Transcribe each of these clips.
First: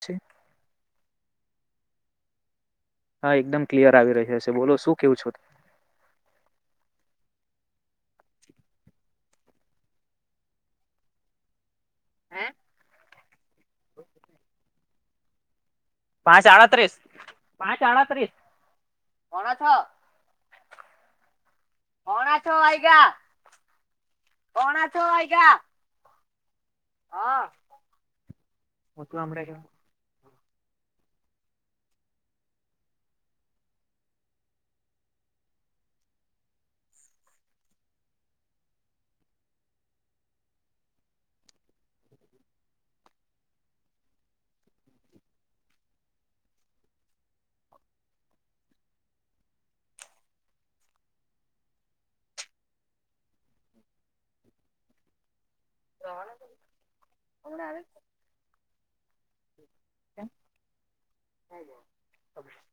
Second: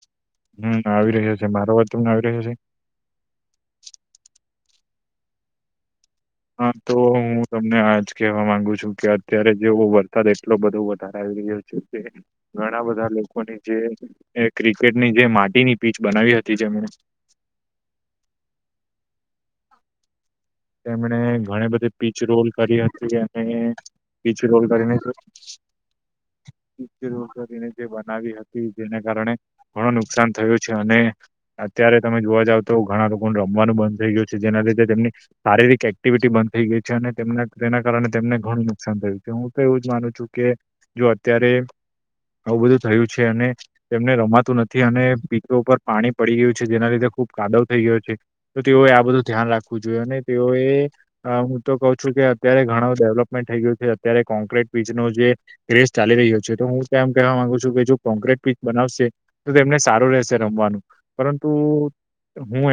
છે હમ આવી રહ્યો છે, મારો વાત તને આવી રહ્યો છે? હા એકદમ ક્લિયર આવી રહ્યા હશે બોલો શું કેવું છો. હા તો હું તમને આજ કેહેવા માંગુ છું કે અત્યારે જેવો વરસાદ એટલો બધો વધારારે હે ઘણા બધા લોકોની જે ક્રિકેટની જે માટીની પીચ બનાવી પાંચ હતી જેમણે આડત્રીસ પાંચ આડત્રીસ પોણા છ. તેમણે. ઘણી બધી પીચ પોણા રોલ છ કરી વાયગા હતી અને પીચ રોલ પોણા છ કરી. વાયગા હા કરીને જે બનાવી હતી જેને કારણે ઘણો નુ કસાન થયું છે અને અત્યારે તમે જોવા જાવ તો ઘણા લોકોને રમવાનું બંધ થઈ ગયું છે જેના લીધે તેમની શારીરિક એક્ટિવિટી બંધ થઈ ગઈ છે, અને તેમને તેના કારણે તેમને ઘણું નુકસાન થયું છે, હું તો એવું જ માનું છું કે જો અત્યારે આવું બધું થયું છે, અને તેમને રમાતું નથી અને પિચો ઉપર પાણી પડી ગયું છે, જેના લીધે ખૂબ કાદવ થઈ ગયો છે, તો તેઓએ આ બધું ધ્યાન રાખવું જોઈએ અને તેઓએ હું તો કઉ છું કે અત્યારે ઘણ ડેવલપમેન્ટ થઈ ગયું છે, અત્યારે કોન્ક્રીટ પીચ નું જે ક્રેઝ ચાલી રહ્યો છે, તો હું એમ કહેવા માંગુ છું કે જો કોન્ક્રીટ પીચ બનાવશે તો તેમને સારું રહેશે રમવાનું. હું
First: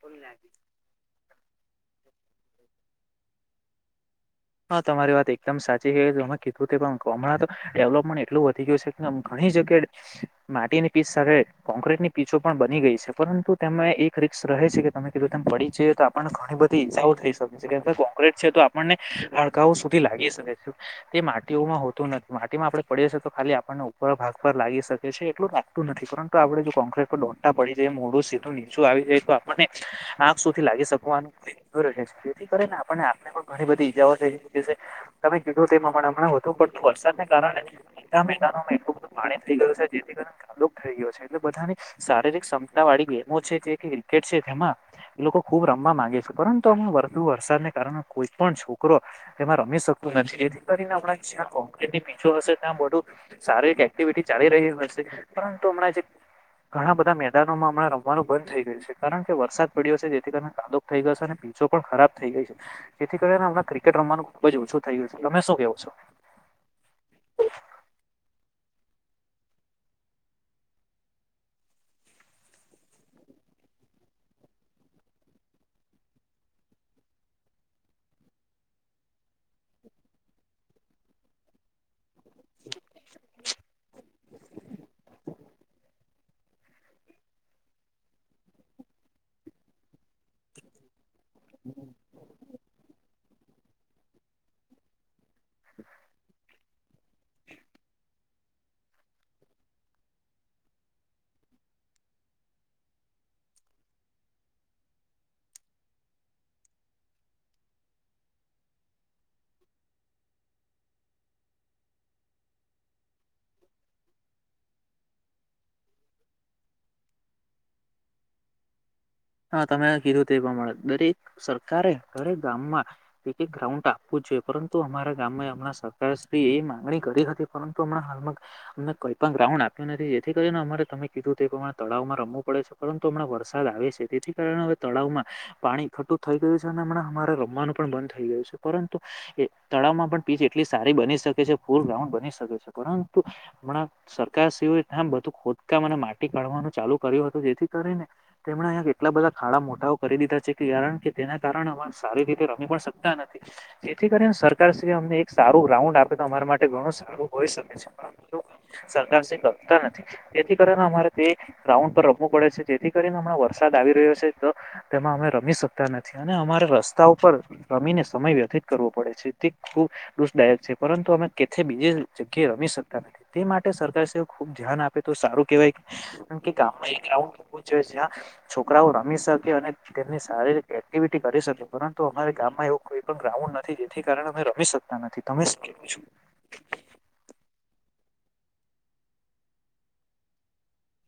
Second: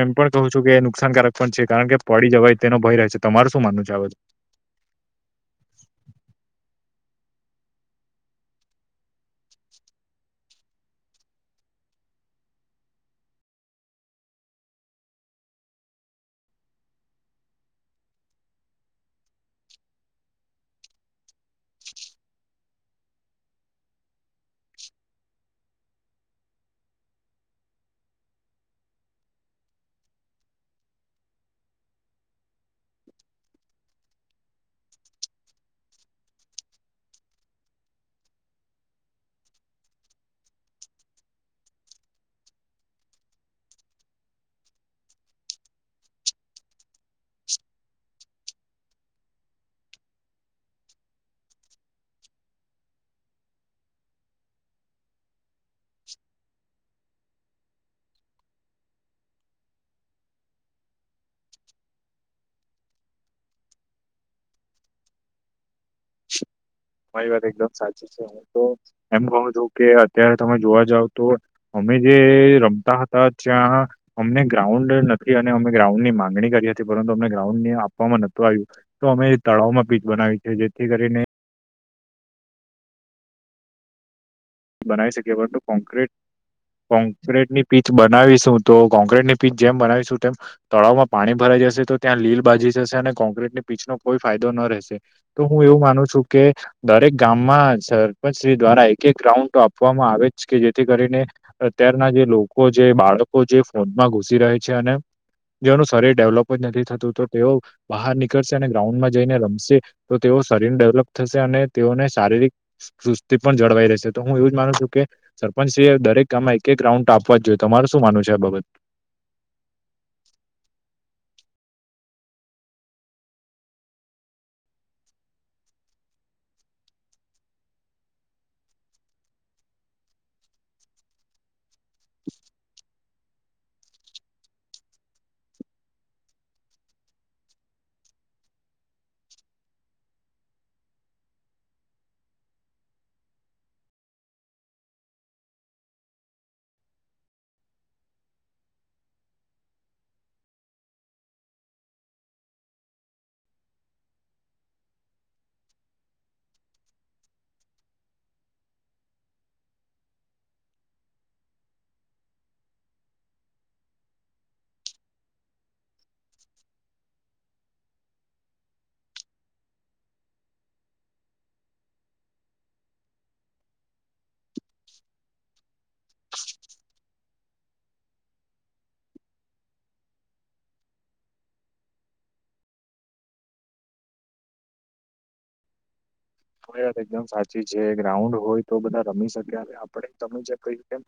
એમ પણ કું છું કે નુકસાનકારક પણ છે, કારણ કે પડી જવાય તેનો ભય રહે છે, તમારે શું માનવ છે આ બાત માં? હા તમારી વાત એકદમ સાચી છે તમે કીધું તે પણ હમણાં તો ડેવલપમેન્ટ એટલું વધી ગયું છે, ઘણી જગ્યા માટીની પીચ સાથે કોક્રીટની પીચો પણ બની ગઈ છે, પરંતુ તેમમાં એક રીકસ રહે છે, કે તમે કીધું તેમ પડી જ તો આપને ઘણી બધી ઈજાઓ થઈ શકે. કોક્રીટ છે તો આપણને હાડકાઓ સુધી લાગી શકે છે, તે માટીઓમાં હોતું નથી માટીમાં આપણે પડીશે તો ખાલી આપણને ભાગ પર લાગી શકે છે, એટલું લતું નથી પરંતુ આપણે જો કોંકટ ડોટા પડી જાય મોડું સીધું નીચું આવી આપને આંખ સુથી લાગી શકવાનું જેથી કરીને આપને આને પણ ઘણી બધી [unintelligible] તમે કીધો તેમાં પણ હમણા વધુ પડતું વરસાદને કારણે મેટલ પાણી થઈ ગયો છે, જેથી કર કાદોક થઈ ગયો છે, એટલે બધાની શારીરિક ક્ષમતા વાળી ગેમો છે, જે ક્રિકેટ છે, તેમાં લોકો ખુબ રમવા માંગે છે, પરંતુ અમ વરધુ વરસાદને કારણે કોઈ પણ છો કરો એમાં રમી શકતો નથી એથી કરીને જ્યાં પીચો હશે ત્યાં બધું સારી એક્ટિવિટી ચાલી રહી હશે, પરંતુ હમણાં જે ઘણા બધા મેદામાં હમણાં રમવાનું બંધ થઈ ગયું છે, કારણ કે વરસાદ પડ્યો છે, જેથી કરીને કાદુકો થઈ ગયો છે. અને પણ ખરાબ થઈ ગઈ છે, જેથી કરીને હમણાં. ક્રિકેટ રમવાનું ખુબ જ ઓછું થઈ ગયું છે, તમે શું કેવો છો? તમારી વાત એકદમ સાચી છે, હું તો એમ કહું છું, કે અત્યારે તમે જોવા જાવ તો. મે જે રમતા હતા ત્યાં અમને ગ્રાઉન્ડ નથી, અને અમે ગ્રાઉન્ડ ની માંગણી કરી હતી પરંતુ અમને ગ્રાઉન્ડ ને આપવામાં નહોતું આવ્યું તો અમે તળાવમાં પીચ બનાવી છે, જેથી કરીને બનાવી શકીએ, પરંતુ કોંક્રેટ કોંક્રીટની પીચ બનાવીશું તો કોંક્રીટની પીચ જેમ બનાવીશું તેમ તળાવમાં પાણી ભરાઈ જશે તો ત્યાં લીલ બાજી જશે અને કોંક્રીટની પીચનો કોઈ ફાયદો ન રહેશે તો હું એવું માનું છું કે દરેક ગામમાં સરપંચ શ્રી દ્વારા એક એક ગ્રાઉન્ડ તો આપવામાં આવે જ કે જેથી કરીને અત્યારના જે લોકો જે બાળકો જે ફોનમાં ઘુસી રહ છે અને જેઓનું શરીર ડેવલોપ જ નથી થતું તો તેઓ બહાર નીકળશે અને ગ્રાઉન્ડમાં જઈને રમશે તો તેઓ શરીર ડેવલપ થશે અને તેઓને શારીરિક સુસ્તી પણ જળવાઈ રહેશે તો હું એવું જ માનું છું, કે સરપંચશ્રી એ દરેક કામમાં એક એક રાઉન્ડ ટ આપવા જ જોઈએ, તમાર શું માનવું છે આ બાબત હા તમે કીધું તે પ્રમાણે દરેક સરકારે દરેક ગામમાં એક એક ગ્રાઉન્ડ આપવું છે પરંતુ અમારા ગામ હમણાં સરકાર શ્રી એ માંગણી કરી હતી પરંતુ હમણાં હાલમાં કંઈ પ પણ ગ્રાઉન્ડ આપ્યું નથી જેથી કરીને અમારે તમે કીધું તે એ પ્રમાણે તળાવ માં રમવું પડે છે પરંતુ હમણાં વરસાદ આવે છે તેથી કારણે હવે તળાવમાં પાણી ખોટું થઈ ગયું છે અને હમણાં અમારે રમવાનું પણ બંધ થઈ ગયું છે પરંતુ એ તળાવમાં પણ પીચ એટલી સારી બની શકે છે ફૂલ રાઉન્ડ બની શકે છે પરંતુ હમણાં સરકાર શ્રીઓએ આમ બધું ખોદકામ અને માટી કાઢવાનું ચાલુ કર્યું હતું જેથી કરીને તેમણે હા કે ટલા બધા ખાડા મોટાઓ કરી દીધા છે કારણ કે તેના કારણે અ સારી રીતે રમી પણ શકતા નથી તે થી કરીને સરકાર શું અમને એક સારું રાઉન્ડ આપે, તો અમારા માટે ઘણું સારું હોય શકે છે. સરકાર શ્રી કરતા નથી જેથી કરીને અમારે તે ગા‌ઉન્ડ રમવું પડે છે, જેથી કરી ને હમણાં વર વરસાદ આવી રહ્યો છે, તો તેમાં અમે રમી શકતા નથી, અને અમારે રસ્તા ઉપર રમીને સમય વ્યથ તે કરવો પડે છે, તે દુઃખદાયક છે, પરંતુ અમે કેથે બીજી જગ્યાએ રમી શકતા નથી. તે માટે સરકાર ખુબ ધ્યાન આપે તો સારું કેહેવાય, ગામમાં એવું. છોકરાઓ રમી શકે અને તેમની શારીરિક એક્ટિવિટી કરી શકે પરંતુ અમારે ગામમાં એવું કોઈ પણ ગ્રાઉ પણ નથી જેથી કારણે અમે રમી શકતા નથી તમે કેવું છે? તો યાર એકદમ સાચી છે, ગ્રાઉન્ડ હોય તો બધા રમી શકે અને આપડે તમે જે કહ્યું તેમ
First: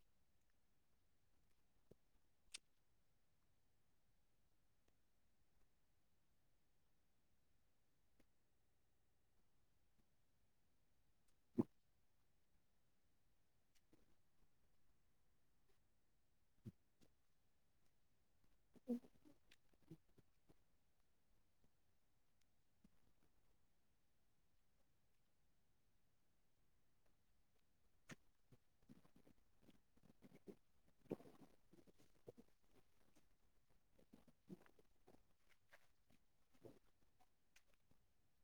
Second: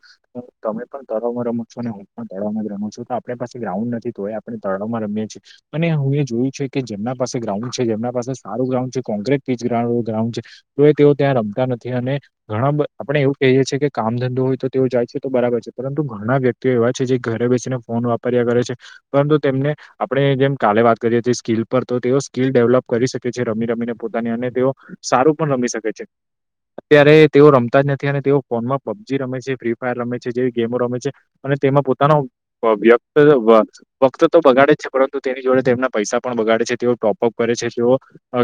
તમે પણ તળાવમાં રમો છો અને હું પણ તળાવમાં જ રમું છું તો આપણે પાસે ગ્રાઉન્ડ નથી તો એ આપણે તળાવમાં રમીએ અને હું એ જોયું છે કે જેમના પાસે ગ્રાઉન્ડ છે જેમના પાસે સારું ગ્રાઉન્ડ છે કોંક્રેટ પીચ ગ્રાઉન્ડ ગ્રાઉન્ડ છે તો એ તેઓ ત્યાં રમતા નથી અને ઘણા આપણે એવું કહીએ છે કે કામ ધંધો હોય તો તેઓ જાય છે તો બરાબર છે પરંતુ ઘણા વ્યક્તિઓ એવા છે, જે ઘરે બેસીને ફોન વાપર્યા કરે છેપરંતુ તેમને આપડે જેમ કાલે વાત કરીએ છીએ, સ્કિલ પર તો તેઓ સ્કિલ ડેવલપ કરી શકે છે, રમી રમીને પોતાની અને તેઓ સારું પણ રમી શકે છે અત્યારે તેઓ રમતા જ નથી અને તેઓ ફોનમાં પબજી રમે છે, ફ્રી ફાયર રમે છે, જેવી ગેમો રમે છે અને તેમાં પોતાનો વ્યક્ત વક્ત તો બગાડે જ છે પરંતુ તેની જોડે તેમના પૈસા પણ બગા ડે તેઓ ટોપઅપ કરે છે તેઓ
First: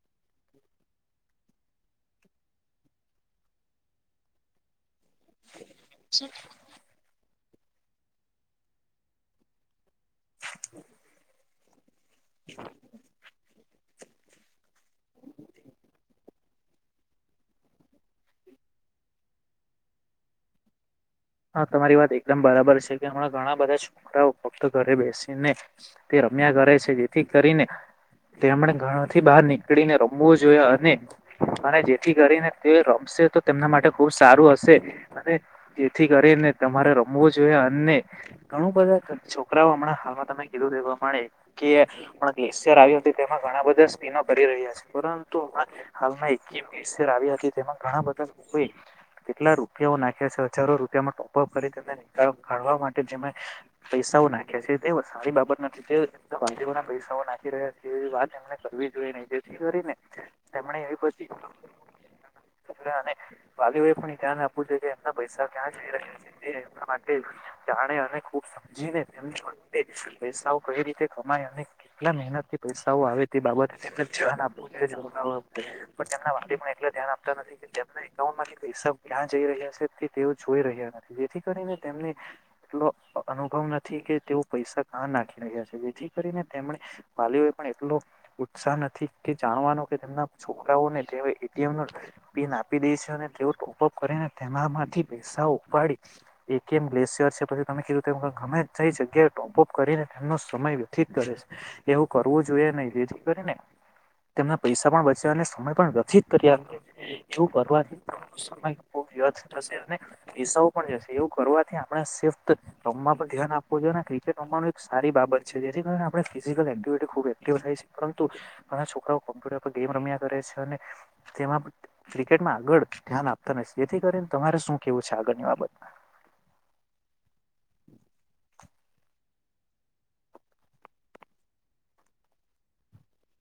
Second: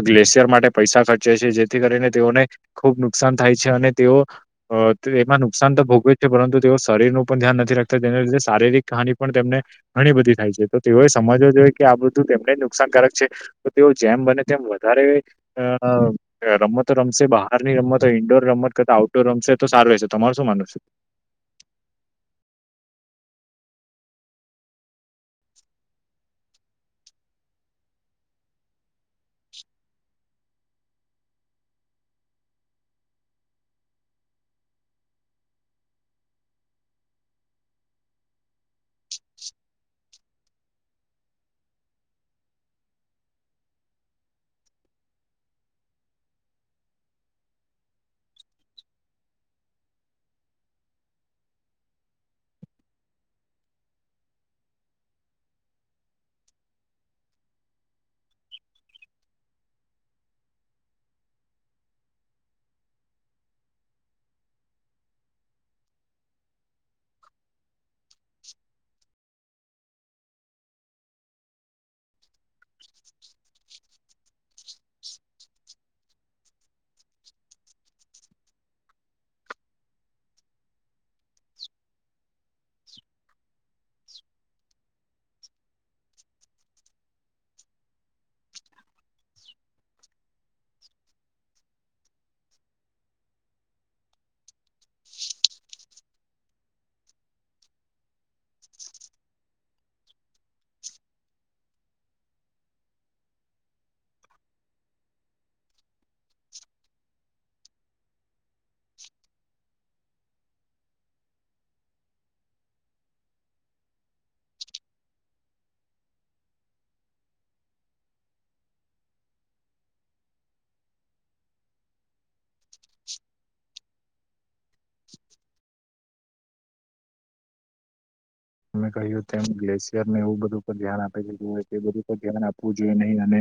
ગ્લેશિયર માટે પૈસા ખર્ચ જાય જેથી કરીને તેઓને ખુબ નુકસાન થાય છે અને તેઓ અ તો એમાં નુકસાન તો ભોગવવે જ છે પરંતુ તેઓ શરીર નું પણ ધ્યાન ન તેના લીધે શારીરિક હાની પણ તેમને ઘણી બધી થાય છે તો તેઓએ સમજવું જોઈએ કે આ બધું તેમને નુકસાનકારક છે તો તેઓ જેમ બને તેમ વધારે અ રમતો રમશે બહાર ની રમત ઈન્ડોર રમત કરતા આઉટડોર રમશે તો સારું રહેશે તમાર શું માનવું છે? હા તમારી વાત એકદમ બરાબર છે કે હમણાં ઘણા બધા છોકરાઓ ફક્ત ઘરે બેસીને તે ર રમ્યા કરે છે જેથી કરીને તેમણે ઘરથી બહાર નીકળીને રમવું જોઈએ એને અને જેથી કરીને તે રમશ શે તો તેમના માટે ખુબ સારું હશે અને જે થી કરીને તમારે રમવું જોઈએ અને ઘણું બધા છોકરાઓ હમણાં હાલમાં તમે કીધું તેવા માણે કે પણ ગ્લેશિયર આવ્યુ તેમાં ઘણા બધા સ્પીનો કરી રહ્યા છે પરંતુ આમા હાલમાં એક [inaudible] આવી હતી તેમાં ઘણા બધા લોકોએ કેટલા રૂપિયાઓ નાખ્યા છે જારો રૂપિયામાં ટોપઅપ કરીને કાઢવા માટે જે પૈસાઓ નાખ્યા છે તે સારી બાબ નથી તે [unintelligible] ના પૈસાઓ નાખી રહ્યા છે એવી વાત એમને કરવી જોઈએ નઈ જેથી કરીને તેમણે એવી બધી [inaudible] વાલીઓ એ પણ ધ્યાન આપવું જોઈએ કે એમના પૈસા ક્યાં જઈ રહ્યા છે તે એમના માટે જાણે અને ખુબ સમજીને તેમની જોડે પૈસાઓ કઈ રીતે કમાય અને કેટલા મહેનત થી પૈસાઓ આવે તે બાબતે તેમને ધ્યાન આપવુ જોઇએ પણ તેમના વાલી પણ એટલા ધ્યાન આપતા નથી કે, તેમના એકાઉન્ટમાંથી પૈસા ક્યાં જઈ રહ્યા છે તે. તેઓ જોઈ રહ્યા નથી, જેથી કરીને તેમને એટલો અનુભવ નથી કે તેઓ પૈસા ક્યાં નાખી રહ્યા છે, જેથી કરીને તેમ વાલીઓ પણ એટલો ઉત્સાહ નથી કે જાણવાનો કે તેમના છોકરાઓને એટીએમ નો પિન આપી દે છે, અને તેઓ ટોપઅપ કરીને તેમાંથી પૈસા ઉપાડી. એક એમ ગ્લેસિયર છે. પછી તમે કીધું, ગમે જેઈ જગ્યાએ ટોપઅપ કરીને એમનો સમય વ્યથિત કરે છે. એવું કરવું જોઈએ નહીં, જેથી કરીને. તેમને પૈસા પણ બચ્યા, અને સમય પણ ગતિ [inaudible] એવું કરવારથી સમય બો વ્યથ થશે. પૈસાઓ પણ જશે એવું કરવાથી, આપણે સેફ પણ ધ્યાન આપવું જોઈએ ને ક્રિકેટ રમવાનું સારી. સારી બાબત છે, જેથી કરીને આપણી ફીઝીક્લ એક્ટિવિટી ખૂબ એક્ટિવ થાય છે. પરંતુ ઘણા છોકરાઓ કમ્પ્યુટર ઉપર ગેમ રમે મજા કરે છે અને તેમાં ક્રિકેટમાં આગળ ધ્યાન આપતા નથી, જેથી કરીને તમારે શું કેવું છે આગળની બાબતમા? અમે કહ્યું તેમ, ગ્લેશિયર ને એવું બધું પર ધ્યાન આપી દીધું હોય કે, બધું પર ધ્યાન આપવું જોઈએ નહીં અને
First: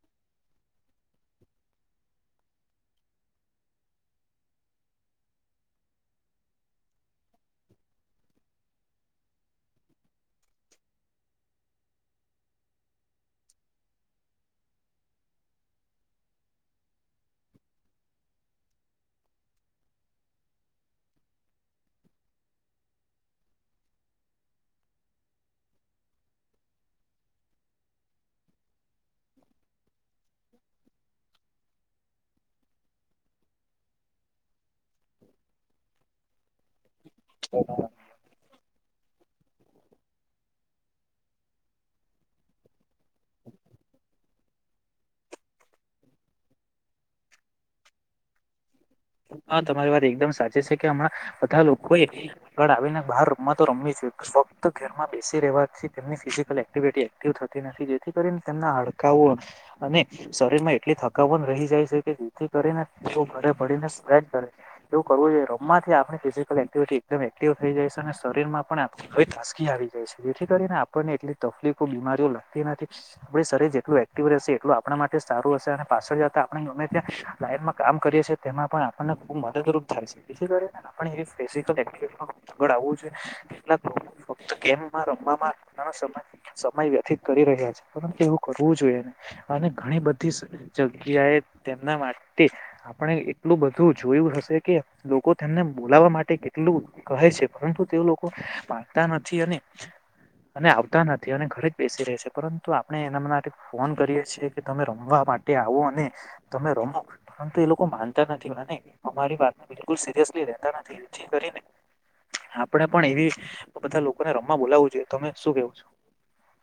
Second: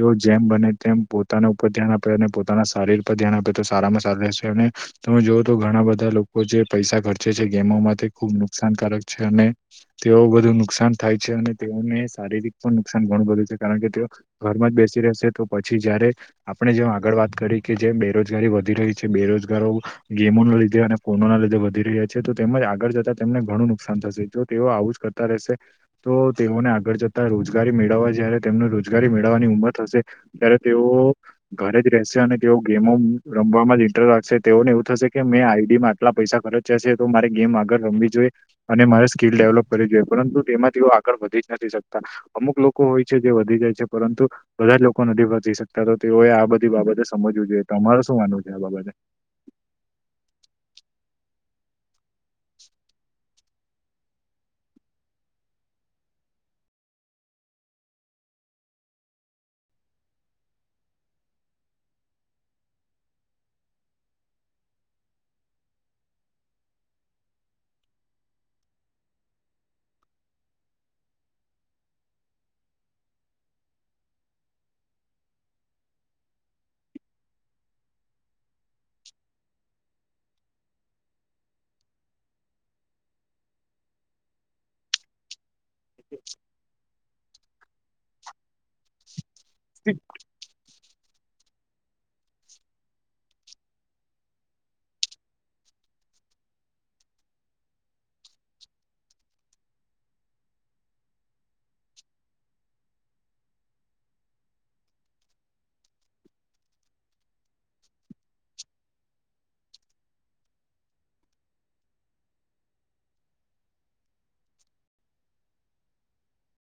એ જેમ બને તેમ પોતાના ઉપર ધ્યાન આપે અને પોતાના શારીર પર ધ્યાન આપે, તો સારામા સારુ રહેશે. અને તમે જોઓ તો ઘણા બધા લોકો જે પૈસા ખર્ચે છે, ગેમોમાં તે ખુબ નુકસાનકારક છે, અને તેઓ બધુ નુકસાન થાય છે, અને તેઓને શારીરિક પણ નુકસાન ઘણું બધું છે, કારણ કે તેઓ ઘરમાં જ બેસી રહેશે તો પછી જયારે આપણે જેમ આગળ વાત કરી કે જે બેરોજગારી વધી રહી છે બેરોજગારો ગેમો ના લીધે અને ફોનો ના લીધે વધી રહ્યા છે તો તેમજ આગળ જતા તેમને ઘણુંનું કસાન થશે જો તેઓ આવું જ કરતા રહેશે તો તેઓને આગળ જતા રોજગારી મેળવવા જયારે તેમનું રો રોજગારી મેળવવાની ઉંમર થશે ત્યારે તેઓ ઘરે જ રહેશે અને તેઓ ગેમો રમવામાં. ડર રાખશે. તેઓને એવું થશે કે, મેં આઈડીમાં આટલા પૈસા ખર્ચ્યા છે, તો મારે ગેમ આગળ રમવી જોઈએ. અને મારે સ્કીલ ડેવલપ કરવી જોઈએ, પરંતુ તેમાંથીઓ આગળ વધી જ નથી શકતા, અમુક લોકો. કો હોય છે, જે વધી જાય છે. પરંતુ બધા જ લોકો નથી પોચી શકતા, તો તેઓએ આ બધી બાબતે સમજવું જોઈએ. તો તમારે શું માનવું છે આ બાબતે? હા તમારી વાત એકદમ સાચી છે કે હમણાં બધા લોકોએ ગળ આવીને બહાર ર રમતો રમવી જોઈએ. જો તો ઘરમાં બેસી રહેવાથી તેમની ફિઝિકલ એક્ટિવિટી એક્ટિવ થતી નથી, જેથી કરીને તેમના હડકાઓ અને શરીર માં એટલી થકાવન રહી જાય છે કે, જેથી કરીને તેઓ ને બેડીનેસ [inaudible] એવું કરવું જોઈએ. રમવાથી આપણી ફિઝિકલ એક્ટિવિટી એકદમ એક્ટિવ થઈ જાય છે, અને શરીર મા પણ તાસકી આવી જાય છે, જેથી કરીને આપણને એટલી તકલીફો, બીમારીઓ લાગતી નથી. આપડે શરીર જેટલું એક્ટિવ રહેશે, એટલું આપણા માટે જ સારું હશે. અને પાછળ જતા આપણે, અમે ત્યાં લાઈનમાં કામ કરીએ છીએ, તેમાં પણ ખુબ મદદરૂપ થાય છે, જેથી કરીને આપડે ફીઝીક્લ એક્ટિવિટી મા આગડ આવવુ જોઈએ, કેટલાક લોકો ફક્ત ગેમમાં રમવામાં નાનો સમય સમય વ્યથિત કરી રહ્યા છે, પર કે એવું કરવું જોઈએ નહીં. અને ઘણી બધી જગ્યાએ તેમના માટે આપણે એટલું બ ધુ જોયું હશે કે લોકો તેમને બોલાવા માટે કેટલું કહે છે, પરંતુ તે લોકો માનતા નથી અને અને આવતા નથી અને ઘરે જ બેસી રહે છે, પરંતુ આપણે એના માતે ફોન કરીએ છીએ કે તમે રમવા માટે આવો અને તમે રમો પરંતુ એ લોકો માનતા નથી. અમારી વાતને બિલકુલ સિરિયસલી લેતા નથી જેથી કરીને આપડે પણ એવી બધા લોકોને રમવા બોલાવવું જોઈએ તમે શું કેવ છો?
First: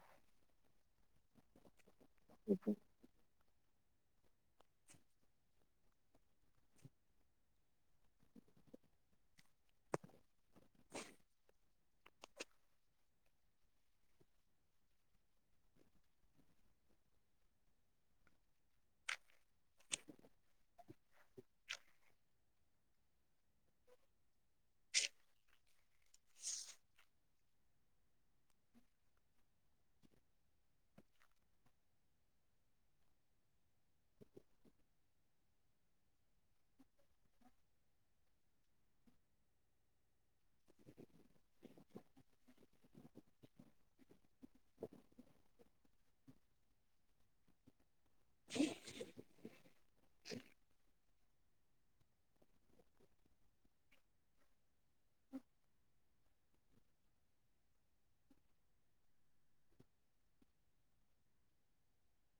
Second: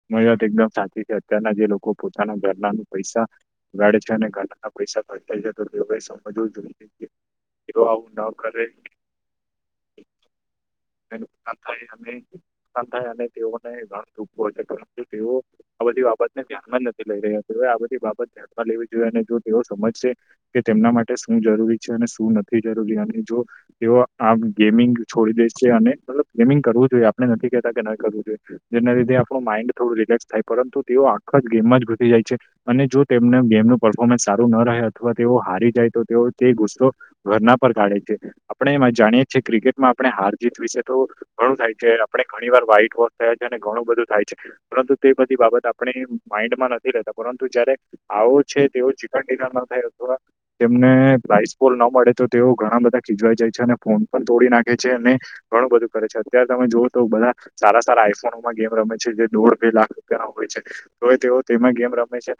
તમારી વાત એકદમ સાચી છે, અત્યારના જે લોકો પોતાના ઘરનાનુ પૈસા ગાડે છે, અને [unintelligible] પૈસા ખર્ચાય છે, તો તેઓએ સમજવું જોઈએ તેઓ આવું ન કરે નુકસાન થાય અને નુકસાન થાય અને તેઓને ઘણા દુખો તેવો આ બધી બાબતને ધ્યાનમાં જ નથી લઈ રહ્યા તેઓ બધી બાબત ધ્યાનમાં લેવી જોઈએ અને જો તેઓ સમજશે કે તેમના માટે શું જરૂરી છે, અને શું નથી જરૂરી અને જો તેઓ આમ ગેમિંગ છોડી દે છે. અને મતલબ ગેમિંગ કરવું જોઈએ આપડે નથી કેતા કે ન કરવું જોઈએ જેના લીધે આ પણુ માઈન્ડ થોડું રિલેક્સ થાય પરંતુ તેઓ આખા જ ગેમમાં જ ઘુસી જાય છે, અને જો તેમને ગેમનું પરફોર્મન્સ સારુ ન રહે અથવા તેઓ હારી જાય તો તેઓ તે ગુસ્સો ઘરના પર કાઢે છે. આપણે જાણીએ જે ક્રિકેટમાં આપણે હાર જીત વિશે તો ઘણું થાય છે, આપણે ઘણી વાર વાઈટ બોલ છે જેને ઘણું બધું થાય છે, પંરતુ તે બધી બાબત આપણે માન્ડમાં નથી લેતા પરંતુ જયારે આવો છે, તેઓ ચીકન ડિનર ન થાય અથવા તેમને પ્રાઈપુલ ન મળે તો તેઓ ઘણા બધા ખીજવાય જાય છે, અને ફોન પણ તોડી નાખે છે અને ઘણું બધું કરે છે. અત્યારે તમે જોઓ તો બધા સારા સારા આઈફોનોમાં ગેમ રમે છે, જે દોઢ બે લાખ રૂપિયાનો હોઈ છે, તોએ તેઓ તેમા ગેમ રમે છે,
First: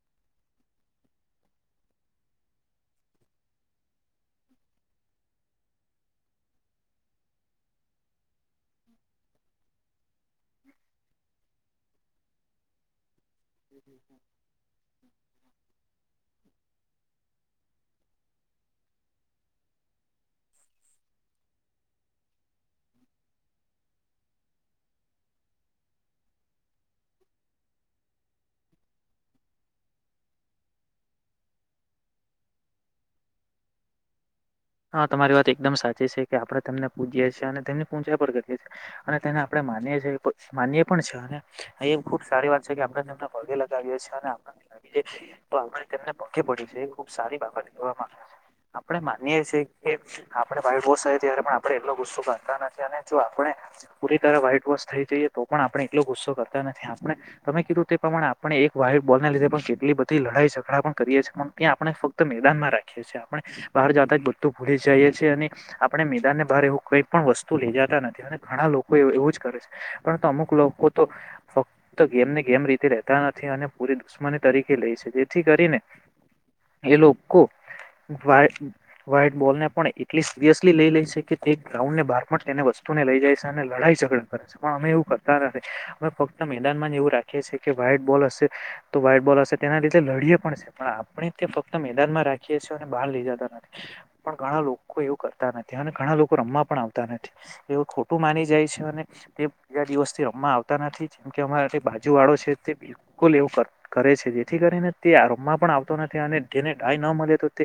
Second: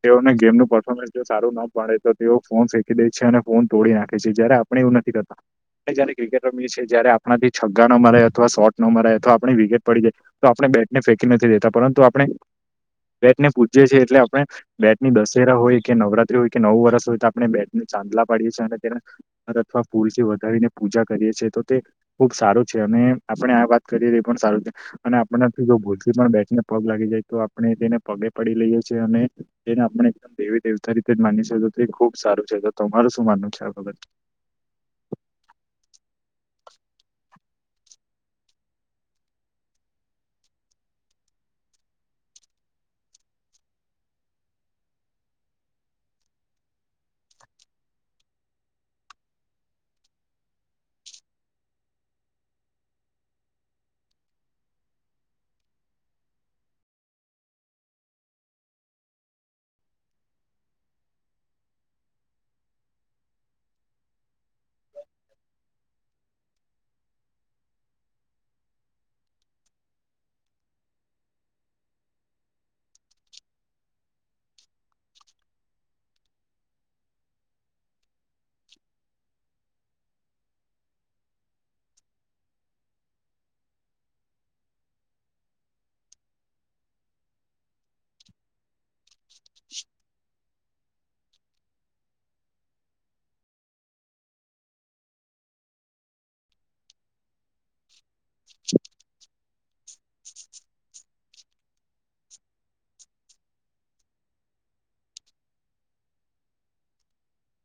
તેઓને ગેમનુ પરફોમન્સ સારું ના પડે તો તેઓ ફોન શેકી દે છે, અને ફોન તોડી નાખે છે, જયારે આપણે એવું નથી કરતા [unintelligible] કિકેટ રમીયે છે, જય્યારે આપણાથી છગ્ગા ન મારાય અથવા શોટ ન મારાય અથવા આપણી વિકેટ પડી જાય તો આપણે બે નથી દેતા પરંતુ આપણે બેટ ને પૂજએ છે, એટલે આપણે બેટની દસેરા હોય કે નવરાત્રી હોય કે નવું વર્ષ હોય તો આપણે બે ચાંદલા પાડીએ છે, અને તેના અથવા ફૂરલી વધાવીને પૂજા કરીએ છીએ તો તે ખુબ સારો છે, અને આપણે આ વાત કરીએ એ પણ સારું છે, અને આપને ભૂલ થી પણ બેઠીને પગ લાગી જાય તો આપણે તેને પગે પડી લઈએ છે, અને તેને આપણે દેવતા રીતે જ માનીએ છે, ત તે ખુબ સારું છે, તો તમારું શું માનવું છે આ બાબત? હા તમારી વાત એકદમ સાચી છે કે આપડણે તેમને પૂછએ છીએ અને તેમની પૂંછા પર કરીએ છીએ અને તેને આપણે માની પણ છે અને ખુબ સારી વાત છે આપણેને પગે લગાવીએ છીએ અને આપ તો આપણે તેમને પગે પડીયે છે, ખુબ સારી બાબત કેવામા આપણે મા ને છે કે આપણે [unintelligible] તયારે પણ આપણે એટલો ગુસ્સો કરતા નથી અને જો આપણે પુરી વ્હાઈટ વોશ થઈ જઈએ તો પણ આપણે એટલો ગુસ્સો કરતા નથી. આપણે તમે કીધું તે પ્રમાણે આપણે એક વ્હાઈટ બોલ ના લીધે પણ કેટલી બધી લડાઈ ઝઘડા પણ કરીએ છે, પણ ત્યા આપણે ફક્ત મેદાનમાં રાખીએ છીએ આપણે બહાર જા તા જ બધું ભૂલી જાયે છે અને આપણે મેદાન ને બાર એવું કઈ પણ વસ્તુ લે જાતા નથી અને ઘણા લોકો એ એવું જ કરે છે, પરતુ અમુક લોકો તો ફક્ત ગેમને ગેમ રીતે રેતા નથી અને પૂરી દુશમની તરીકે લે છે, જેથી કરીને એ લોકો [unintelligible] વ્હાઈટ બોલ ને પણ એટલી સિરિયસલી લે લે છ, કે તે ગ્રાઉન્ડ ને બાર પણ તેને વસ્તુ લઈ જાય છે, અને લ ડાઈ જધડા કરે છે, પણ અમે એવું કરતા નથી અમે ફક્ત મેદાનમાં જ એવું રાખીએ છે, કે વ્હાઈટ બોલ હશે તો વ્હાઈટ બોલ હશે તેના લીધે લડીએ પણ છે, પણ આપણે તે ફક્ત મેદાનમાં રાખીએ છે અને બહાર લઈ જતા ન પણ ઘણા લોકો એવું કરતા નથી અને ઘણા લોકો રમવા પણ આવતા નથી. તેઓ ખોટું માની જાય છે, અને તે બીજા દિવસ થી રમવા આવતા નથી જેમ કે અમારા જે બાજુ વાળો છે, તે બિલકુલ એવું ક કરે છે, જેથી કરીને તે રમમાં પણ આવતો નથી અને તેને ડાય ન મલે તો તે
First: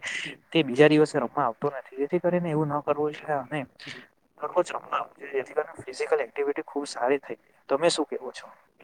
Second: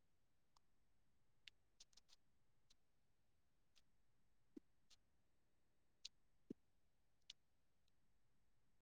તે બીજા દિવસે રમવા આવતો નથી જેથી કરીને એવું ન કરવું જોઈએ અને [unintelligible] જેથી ફિઝિકલ એક્ટિવિટી ખુબ સારી થાય તમે શું કેવો છો?